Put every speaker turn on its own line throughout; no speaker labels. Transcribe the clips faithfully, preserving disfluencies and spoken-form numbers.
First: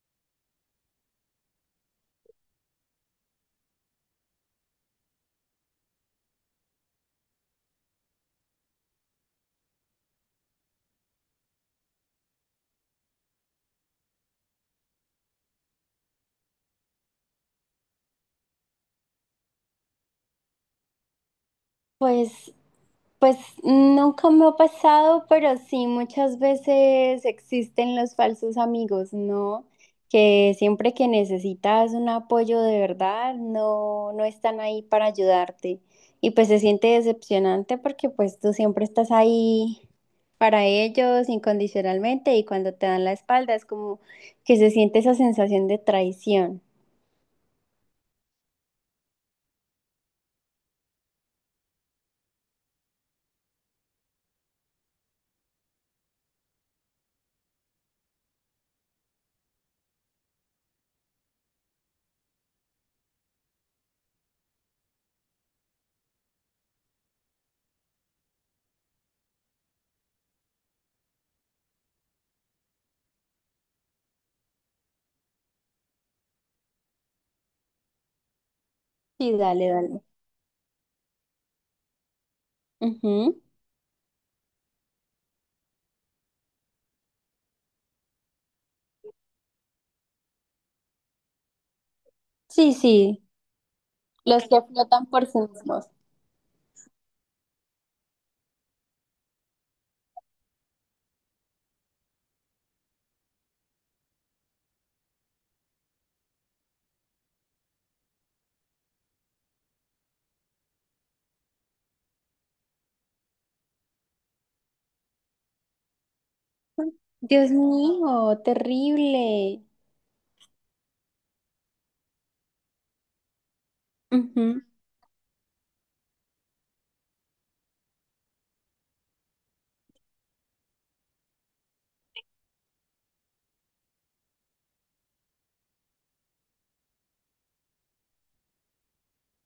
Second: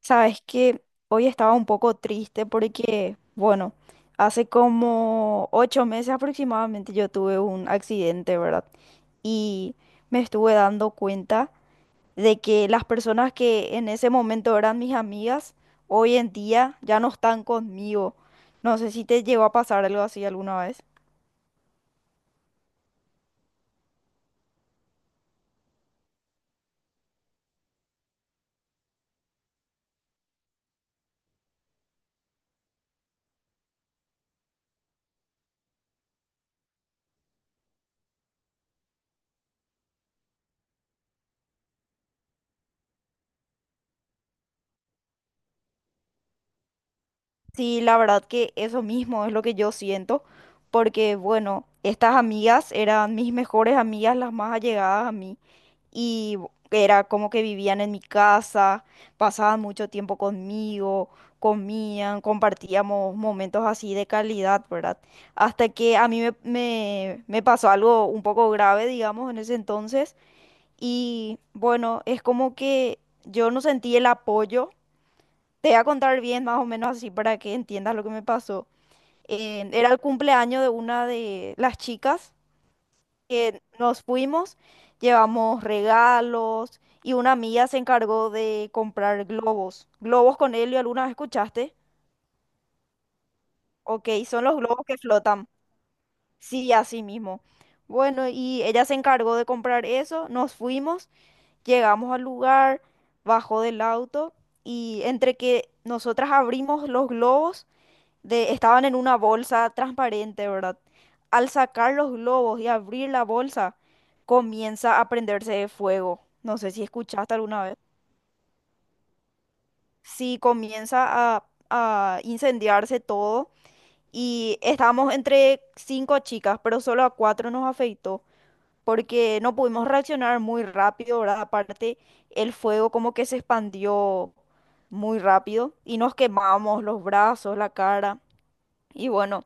Sabes que hoy estaba un poco triste porque, bueno, hace como ocho meses aproximadamente yo tuve un accidente, ¿verdad? Y me estuve dando cuenta de que las personas que en ese momento eran mis amigas, hoy en día ya no están conmigo. No sé si te llegó a pasar algo así alguna vez.
Pues, pues nunca me ha pasado, pero sí muchas veces existen los falsos amigos, ¿no? Que siempre que necesitas un apoyo de verdad, no, no están ahí para ayudarte. Y pues se siente decepcionante porque pues tú siempre estás ahí para ellos incondicionalmente y cuando te dan la espalda es como que se siente esa sensación de traición.
Sí, la verdad que eso mismo es lo que yo siento, porque bueno, estas amigas eran mis mejores amigas, las más allegadas a mí, y bu- era como que vivían en mi casa, pasaban mucho tiempo conmigo, comían, compartíamos momentos así de calidad, ¿verdad? Hasta que a mí me, me, me pasó algo un poco grave, digamos, en ese entonces, y bueno, es como que yo no sentí el apoyo. Te voy a contar bien, más o menos así, para que entiendas lo que me pasó.
Sí, dale,
Eh, era el
dale.
cumpleaños de una de las chicas
Ujú.
que nos fuimos, llevamos regalos y una amiga se encargó de comprar globos. Globos con helio, ¿alguna vez escuchaste?
Sí, sí,
Ok,
los
son los
que
globos que
flotan por sí
flotan.
mismos.
Sí, así mismo. Bueno, y ella se encargó de comprar eso, nos fuimos, llegamos al lugar, bajó del auto y entre que nosotras abrimos los globos, de, estaban en una bolsa transparente, ¿verdad? Al sacar los globos y abrir la bolsa, comienza a prenderse fuego. No sé si escuchaste
Dios
alguna vez.
mío, terrible.
Sí, comienza a, a incendiarse todo y
Ujú.
estábamos entre cinco chicas, pero solo a cuatro nos afectó porque no pudimos reaccionar muy rápido, ¿verdad? Aparte, el fuego como que se expandió muy rápido y nos quemamos los brazos, la cara. Y bueno,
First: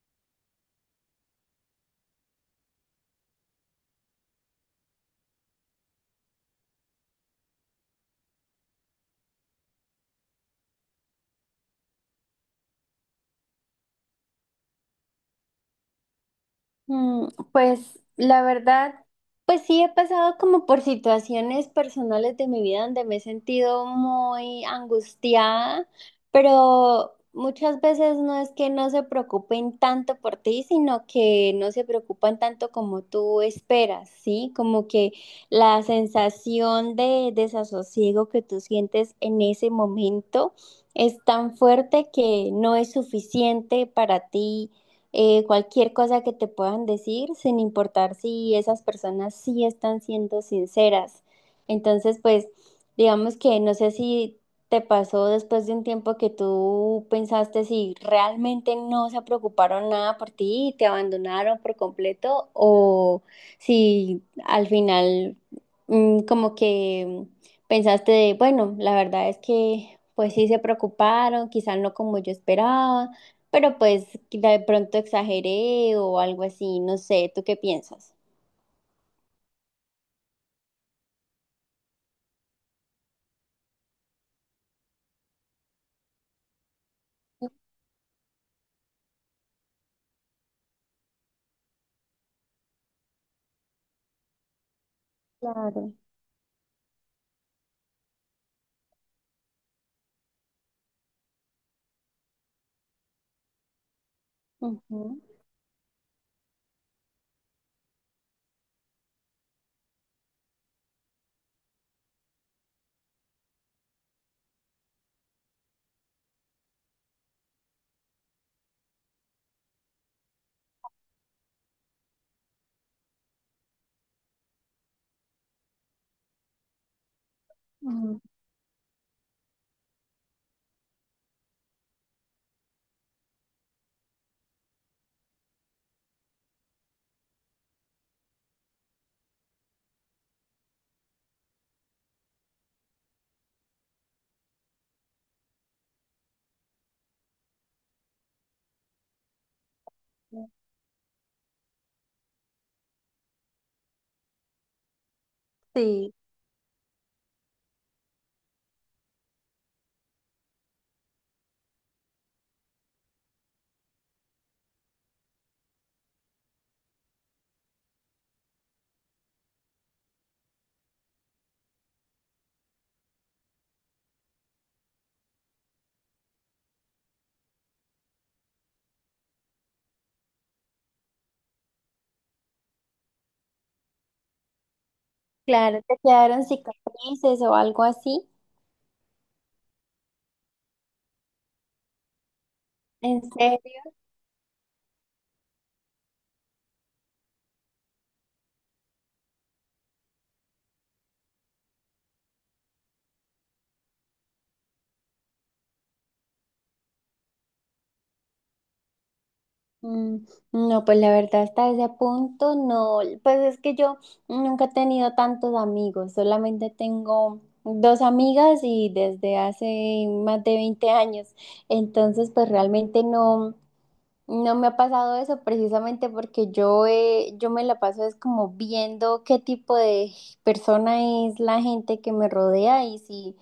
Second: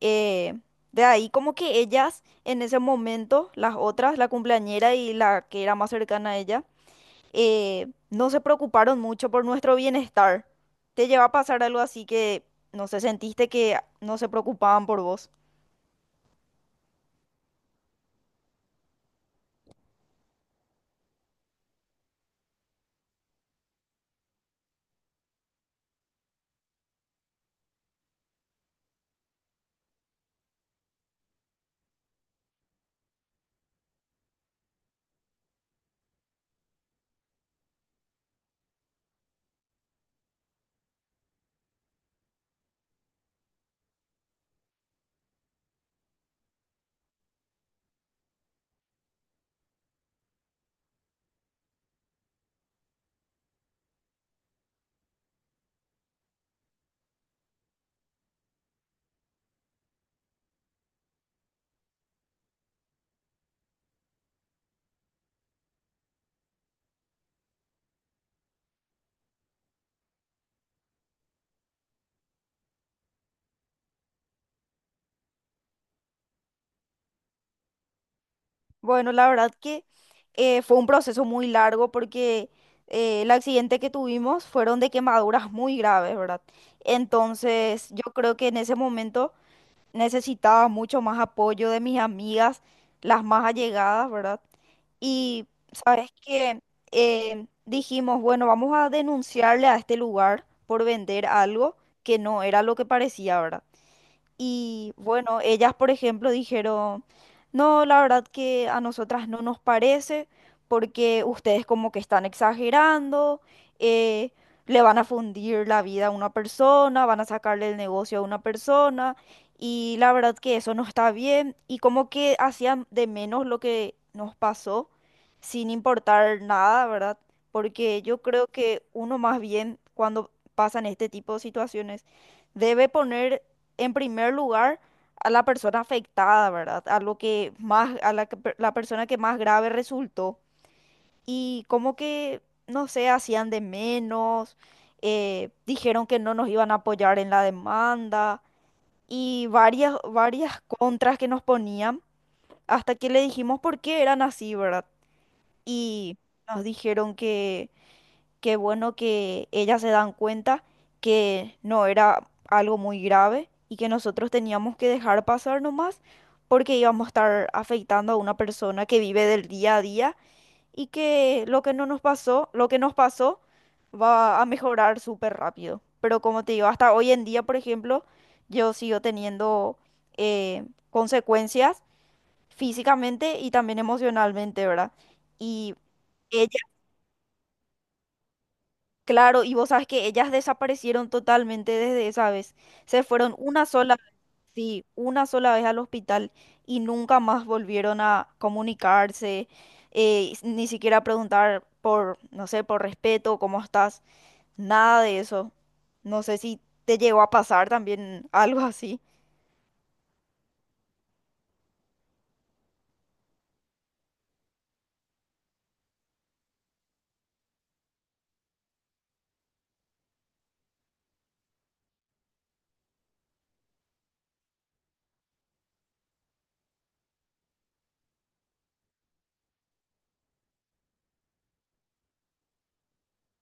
eh, de ahí como que ellas en ese momento, las otras, la cumpleañera y la que era más cercana a ella, eh, no se preocuparon mucho por nuestro bienestar. ¿Te lleva a pasar algo así que, no sé, sentiste que no se preocupaban por vos?
Mm, Pues la verdad, pues sí he pasado como por situaciones personales de mi vida donde me he sentido muy angustiada, pero muchas veces no es que no se preocupen tanto por ti, sino que no se preocupan tanto como tú esperas, ¿sí? Como que la sensación de desasosiego que tú sientes en ese momento es tan fuerte que no es suficiente para ti, eh, cualquier cosa que te puedan decir, sin importar si esas personas sí están siendo sinceras. Entonces, pues, digamos que no sé si te pasó después de un tiempo que tú pensaste si realmente no se preocuparon nada por ti y te abandonaron por completo o si al final mm, como que pensaste de, bueno, la verdad es que pues sí se preocuparon, quizás no como yo esperaba, pero pues que de pronto exageré o algo así, no sé, ¿tú qué piensas?
Bueno, la verdad que eh, fue un proceso muy largo porque eh, el accidente que tuvimos fueron de quemaduras muy graves, ¿verdad? Entonces, yo creo que en ese momento necesitaba mucho más apoyo de mis amigas, las más allegadas, ¿verdad? Y
Claro.
sabes que dijimos, bueno, vamos a denunciarle a este lugar por vender algo que no era lo que parecía, ¿verdad? Y
Ujú,
bueno, ellas, por ejemplo, dijeron, no, la verdad que a nosotras no nos parece porque ustedes como que están exagerando, eh, le van a fundir la vida a una persona, van a sacarle el negocio a una persona y la verdad que eso no está bien y como que hacían de menos lo que nos pasó sin importar nada, ¿verdad? Porque yo
ujú.
creo que uno más bien cuando pasan este tipo de situaciones debe poner en primer lugar a la persona afectada, ¿verdad? A lo que más, a la, que per- la persona que más grave resultó. Y como que, no sé, hacían de menos, eh, dijeron que no nos iban a apoyar en la demanda y varias, varias contras que nos ponían hasta que le dijimos por qué eran así, ¿verdad?
Sí,
Y nos dijeron qué bueno que ellas se dan cuenta que no era algo muy grave y que nosotros teníamos que dejar pasar nomás porque íbamos a estar afectando a una persona que vive del día a día y que lo que no nos pasó, lo que nos pasó va a mejorar súper rápido. Pero como te digo, hasta hoy en día, por ejemplo, yo sigo teniendo eh, consecuencias físicamente y también emocionalmente, ¿verdad? Y
claro, te quedaron
ella
cicatrices o algo así.
claro, y vos sabes que ellas desaparecieron totalmente desde esa vez. Se
¿En
fueron una
serio?
sola, sí, una sola vez al hospital y nunca más volvieron a comunicarse, eh, s- ni siquiera preguntar por, no sé, por respeto, cómo estás, nada de eso. No sé si te llegó a pasar también algo así.
Mm, no, pues la verdad hasta ese punto no, pues es que yo nunca he tenido tantos amigos, solamente tengo dos amigas y desde hace más de veinte años, entonces pues realmente no. No me ha pasado eso precisamente porque yo, eh, yo me la paso es como viendo qué tipo de persona es la gente que me rodea, y si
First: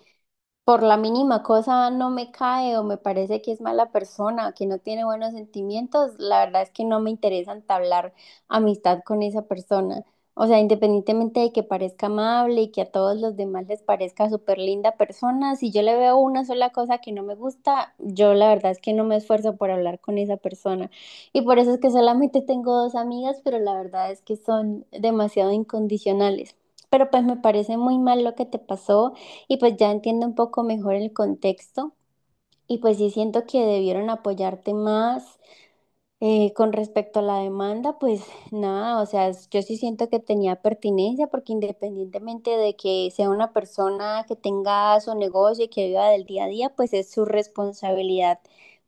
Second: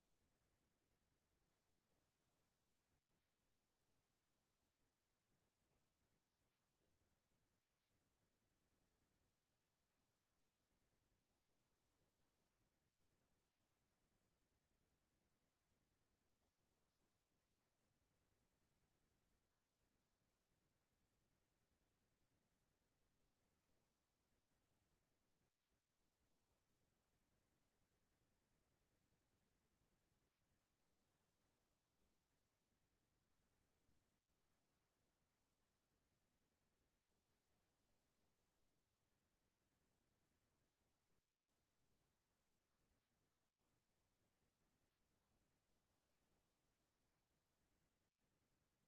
por la mínima cosa no me cae o me parece que es mala persona, que no tiene buenos sentimientos, la verdad es que no me interesa entablar amistad con esa persona. O sea, independientemente de que parezca amable y que a todos los demás les parezca súper linda persona, si yo le veo una sola cosa que no me gusta, yo la verdad es que no me esfuerzo por hablar con esa persona. Y por eso es que solamente tengo dos amigas, pero la verdad es que son demasiado incondicionales. Pero pues me parece muy mal lo que te pasó y pues ya entiendo un poco mejor el contexto. Y pues sí siento que debieron apoyarte más, eh, con respecto a la demanda, pues nada, o sea, es- yo sí siento que tenía pertinencia porque independientemente de que sea una persona que tenga su negocio y que viva del día a día, pues es su responsabilidad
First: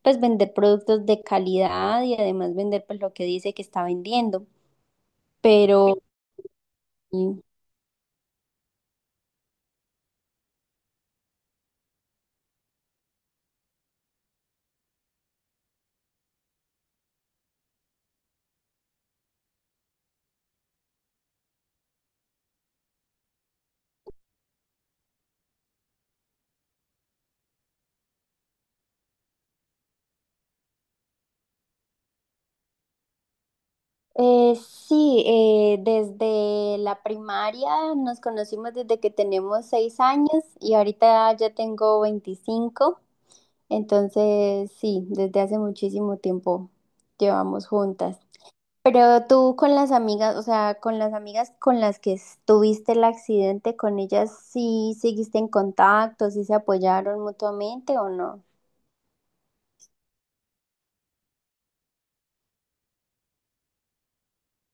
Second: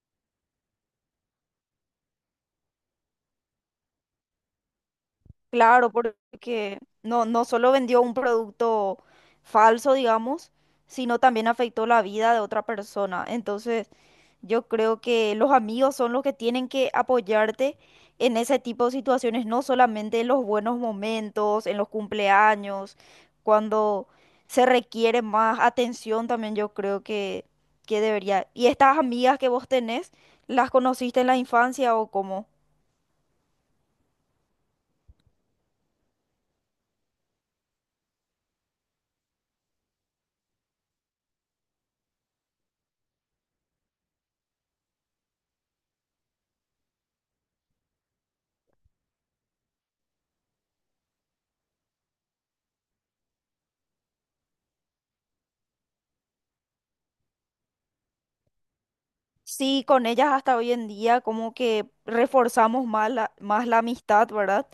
pues vender productos de calidad y además vender pues lo que dice que está vendiendo.
Claro,
Pero
porque no, no solo vendió un producto falso, digamos, sino también afectó la vida de otra persona. Entonces, yo creo que los amigos son los que tienen que apoyarte en ese tipo de situaciones, no solamente en los buenos momentos, en los cumpleaños, cuando se requiere más atención también yo creo que, que debería. ¿Y estas amigas que vos tenés, las conociste en la infancia o cómo?
Eh, sí, eh, desde la primaria nos conocimos desde que tenemos seis años y ahorita ya tengo veinticinco, entonces sí, desde hace muchísimo tiempo llevamos juntas. Pero tú con las amigas, o sea, con las amigas con las que tuviste el accidente, ¿con ellas sí seguiste en contacto, sí se apoyaron mutuamente o no?
Sí, con ellas hasta hoy en día como que reforzamos más la, más la amistad, ¿verdad?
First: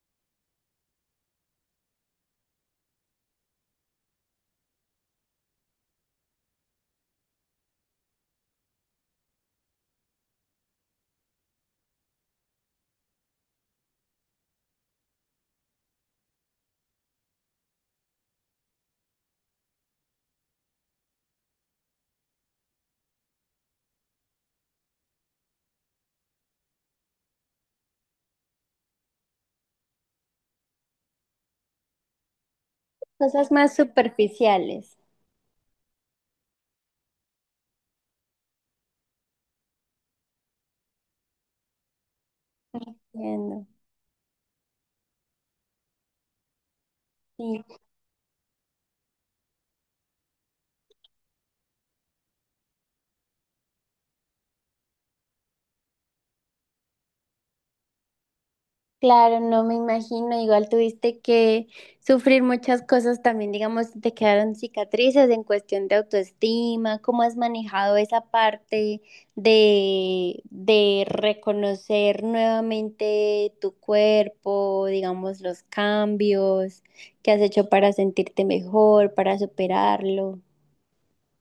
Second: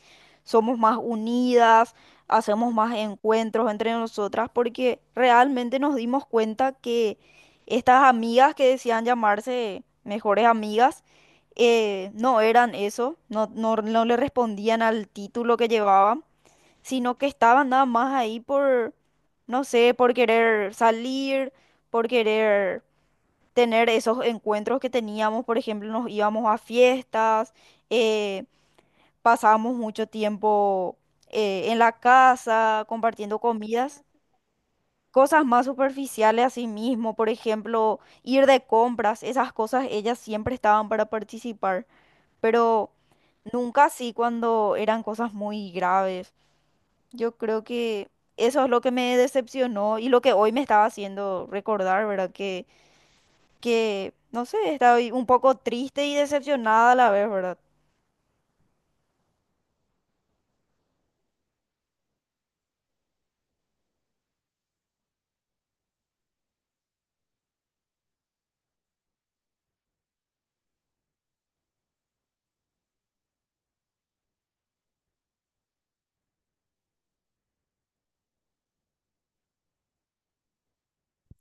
Somos más unidas, hacemos más encuentros entre nosotras porque realmente nos dimos cuenta que estas amigas que decían llamarse mejores amigas eh, no eran eso, no, no, no le respondían al título que llevaban, sino que estaban nada más ahí por, no sé, por querer salir, por querer tener esos encuentros que teníamos, por ejemplo, nos íbamos a fiestas, eh, pasábamos mucho tiempo eh, en la casa compartiendo
Cosas más
comidas,
superficiales.
cosas más superficiales. A sí mismo, por ejemplo, ir de compras, esas cosas ellas siempre estaban para participar, pero
Entiendo.
nunca así cuando eran cosas muy graves. Yo creo
Sí.
que eso es lo que me decepcionó y lo que hoy me estaba haciendo recordar, ¿verdad? Que que, no sé, estaba un poco triste y decepcionada a la vez, ¿verdad?
Claro, no me imagino, igual tuviste que sufrir muchas cosas también, digamos, si te quedaron cicatrices en cuestión de autoestima, ¿cómo has manejado esa parte de, de reconocer nuevamente tu cuerpo, digamos, los cambios que has hecho para sentirte mejor, para superarlo?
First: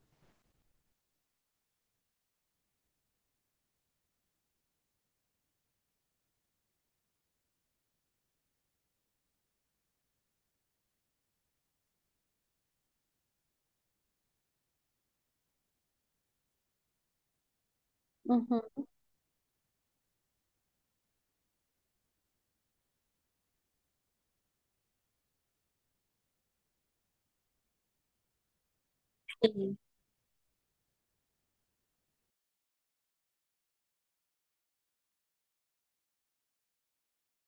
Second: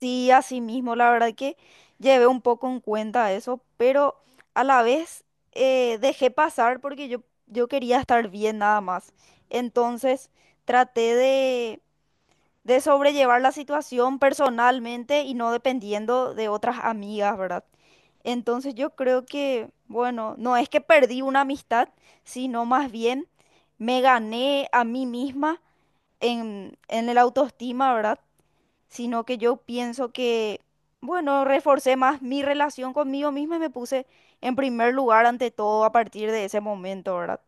Sí, así mismo, la verdad que llevé un poco en cuenta eso, pero a la vez eh, dejé pasar porque yo, yo quería estar bien nada más. Entonces traté de, de sobrellevar la situación personalmente y no dependiendo de otras amigas, ¿verdad? Entonces yo creo que, bueno, no es que perdí una amistad, sino más bien me gané a mí misma en, en el autoestima, ¿verdad? Sino que yo
Ujú.
pienso que, bueno, reforcé más mi relación conmigo misma y me puse en primer lugar ante todo a partir de ese momento, ¿verdad?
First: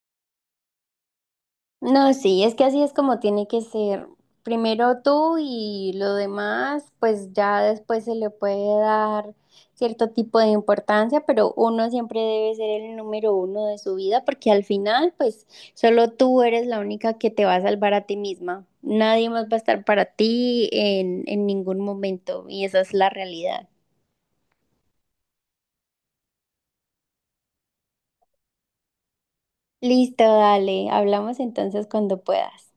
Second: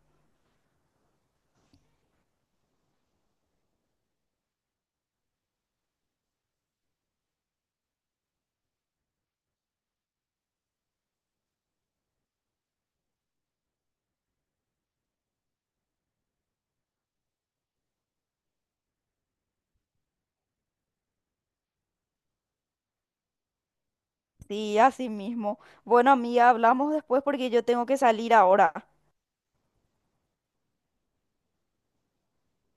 No, sí, es que así es como tiene que ser. Primero tú y lo demás, pues ya después se le puede dar cierto tipo de importancia, pero uno siempre debe ser el número uno de su vida, porque al final, pues solo tú eres la única que te va a salvar a ti misma. Nadie más va a estar para ti en, en ningún momento, y esa es la realidad.
Sí, así mismo. Bueno, amiga, hablamos después porque yo tengo que salir ahora.
Listo, dale, hablamos entonces cuando puedas.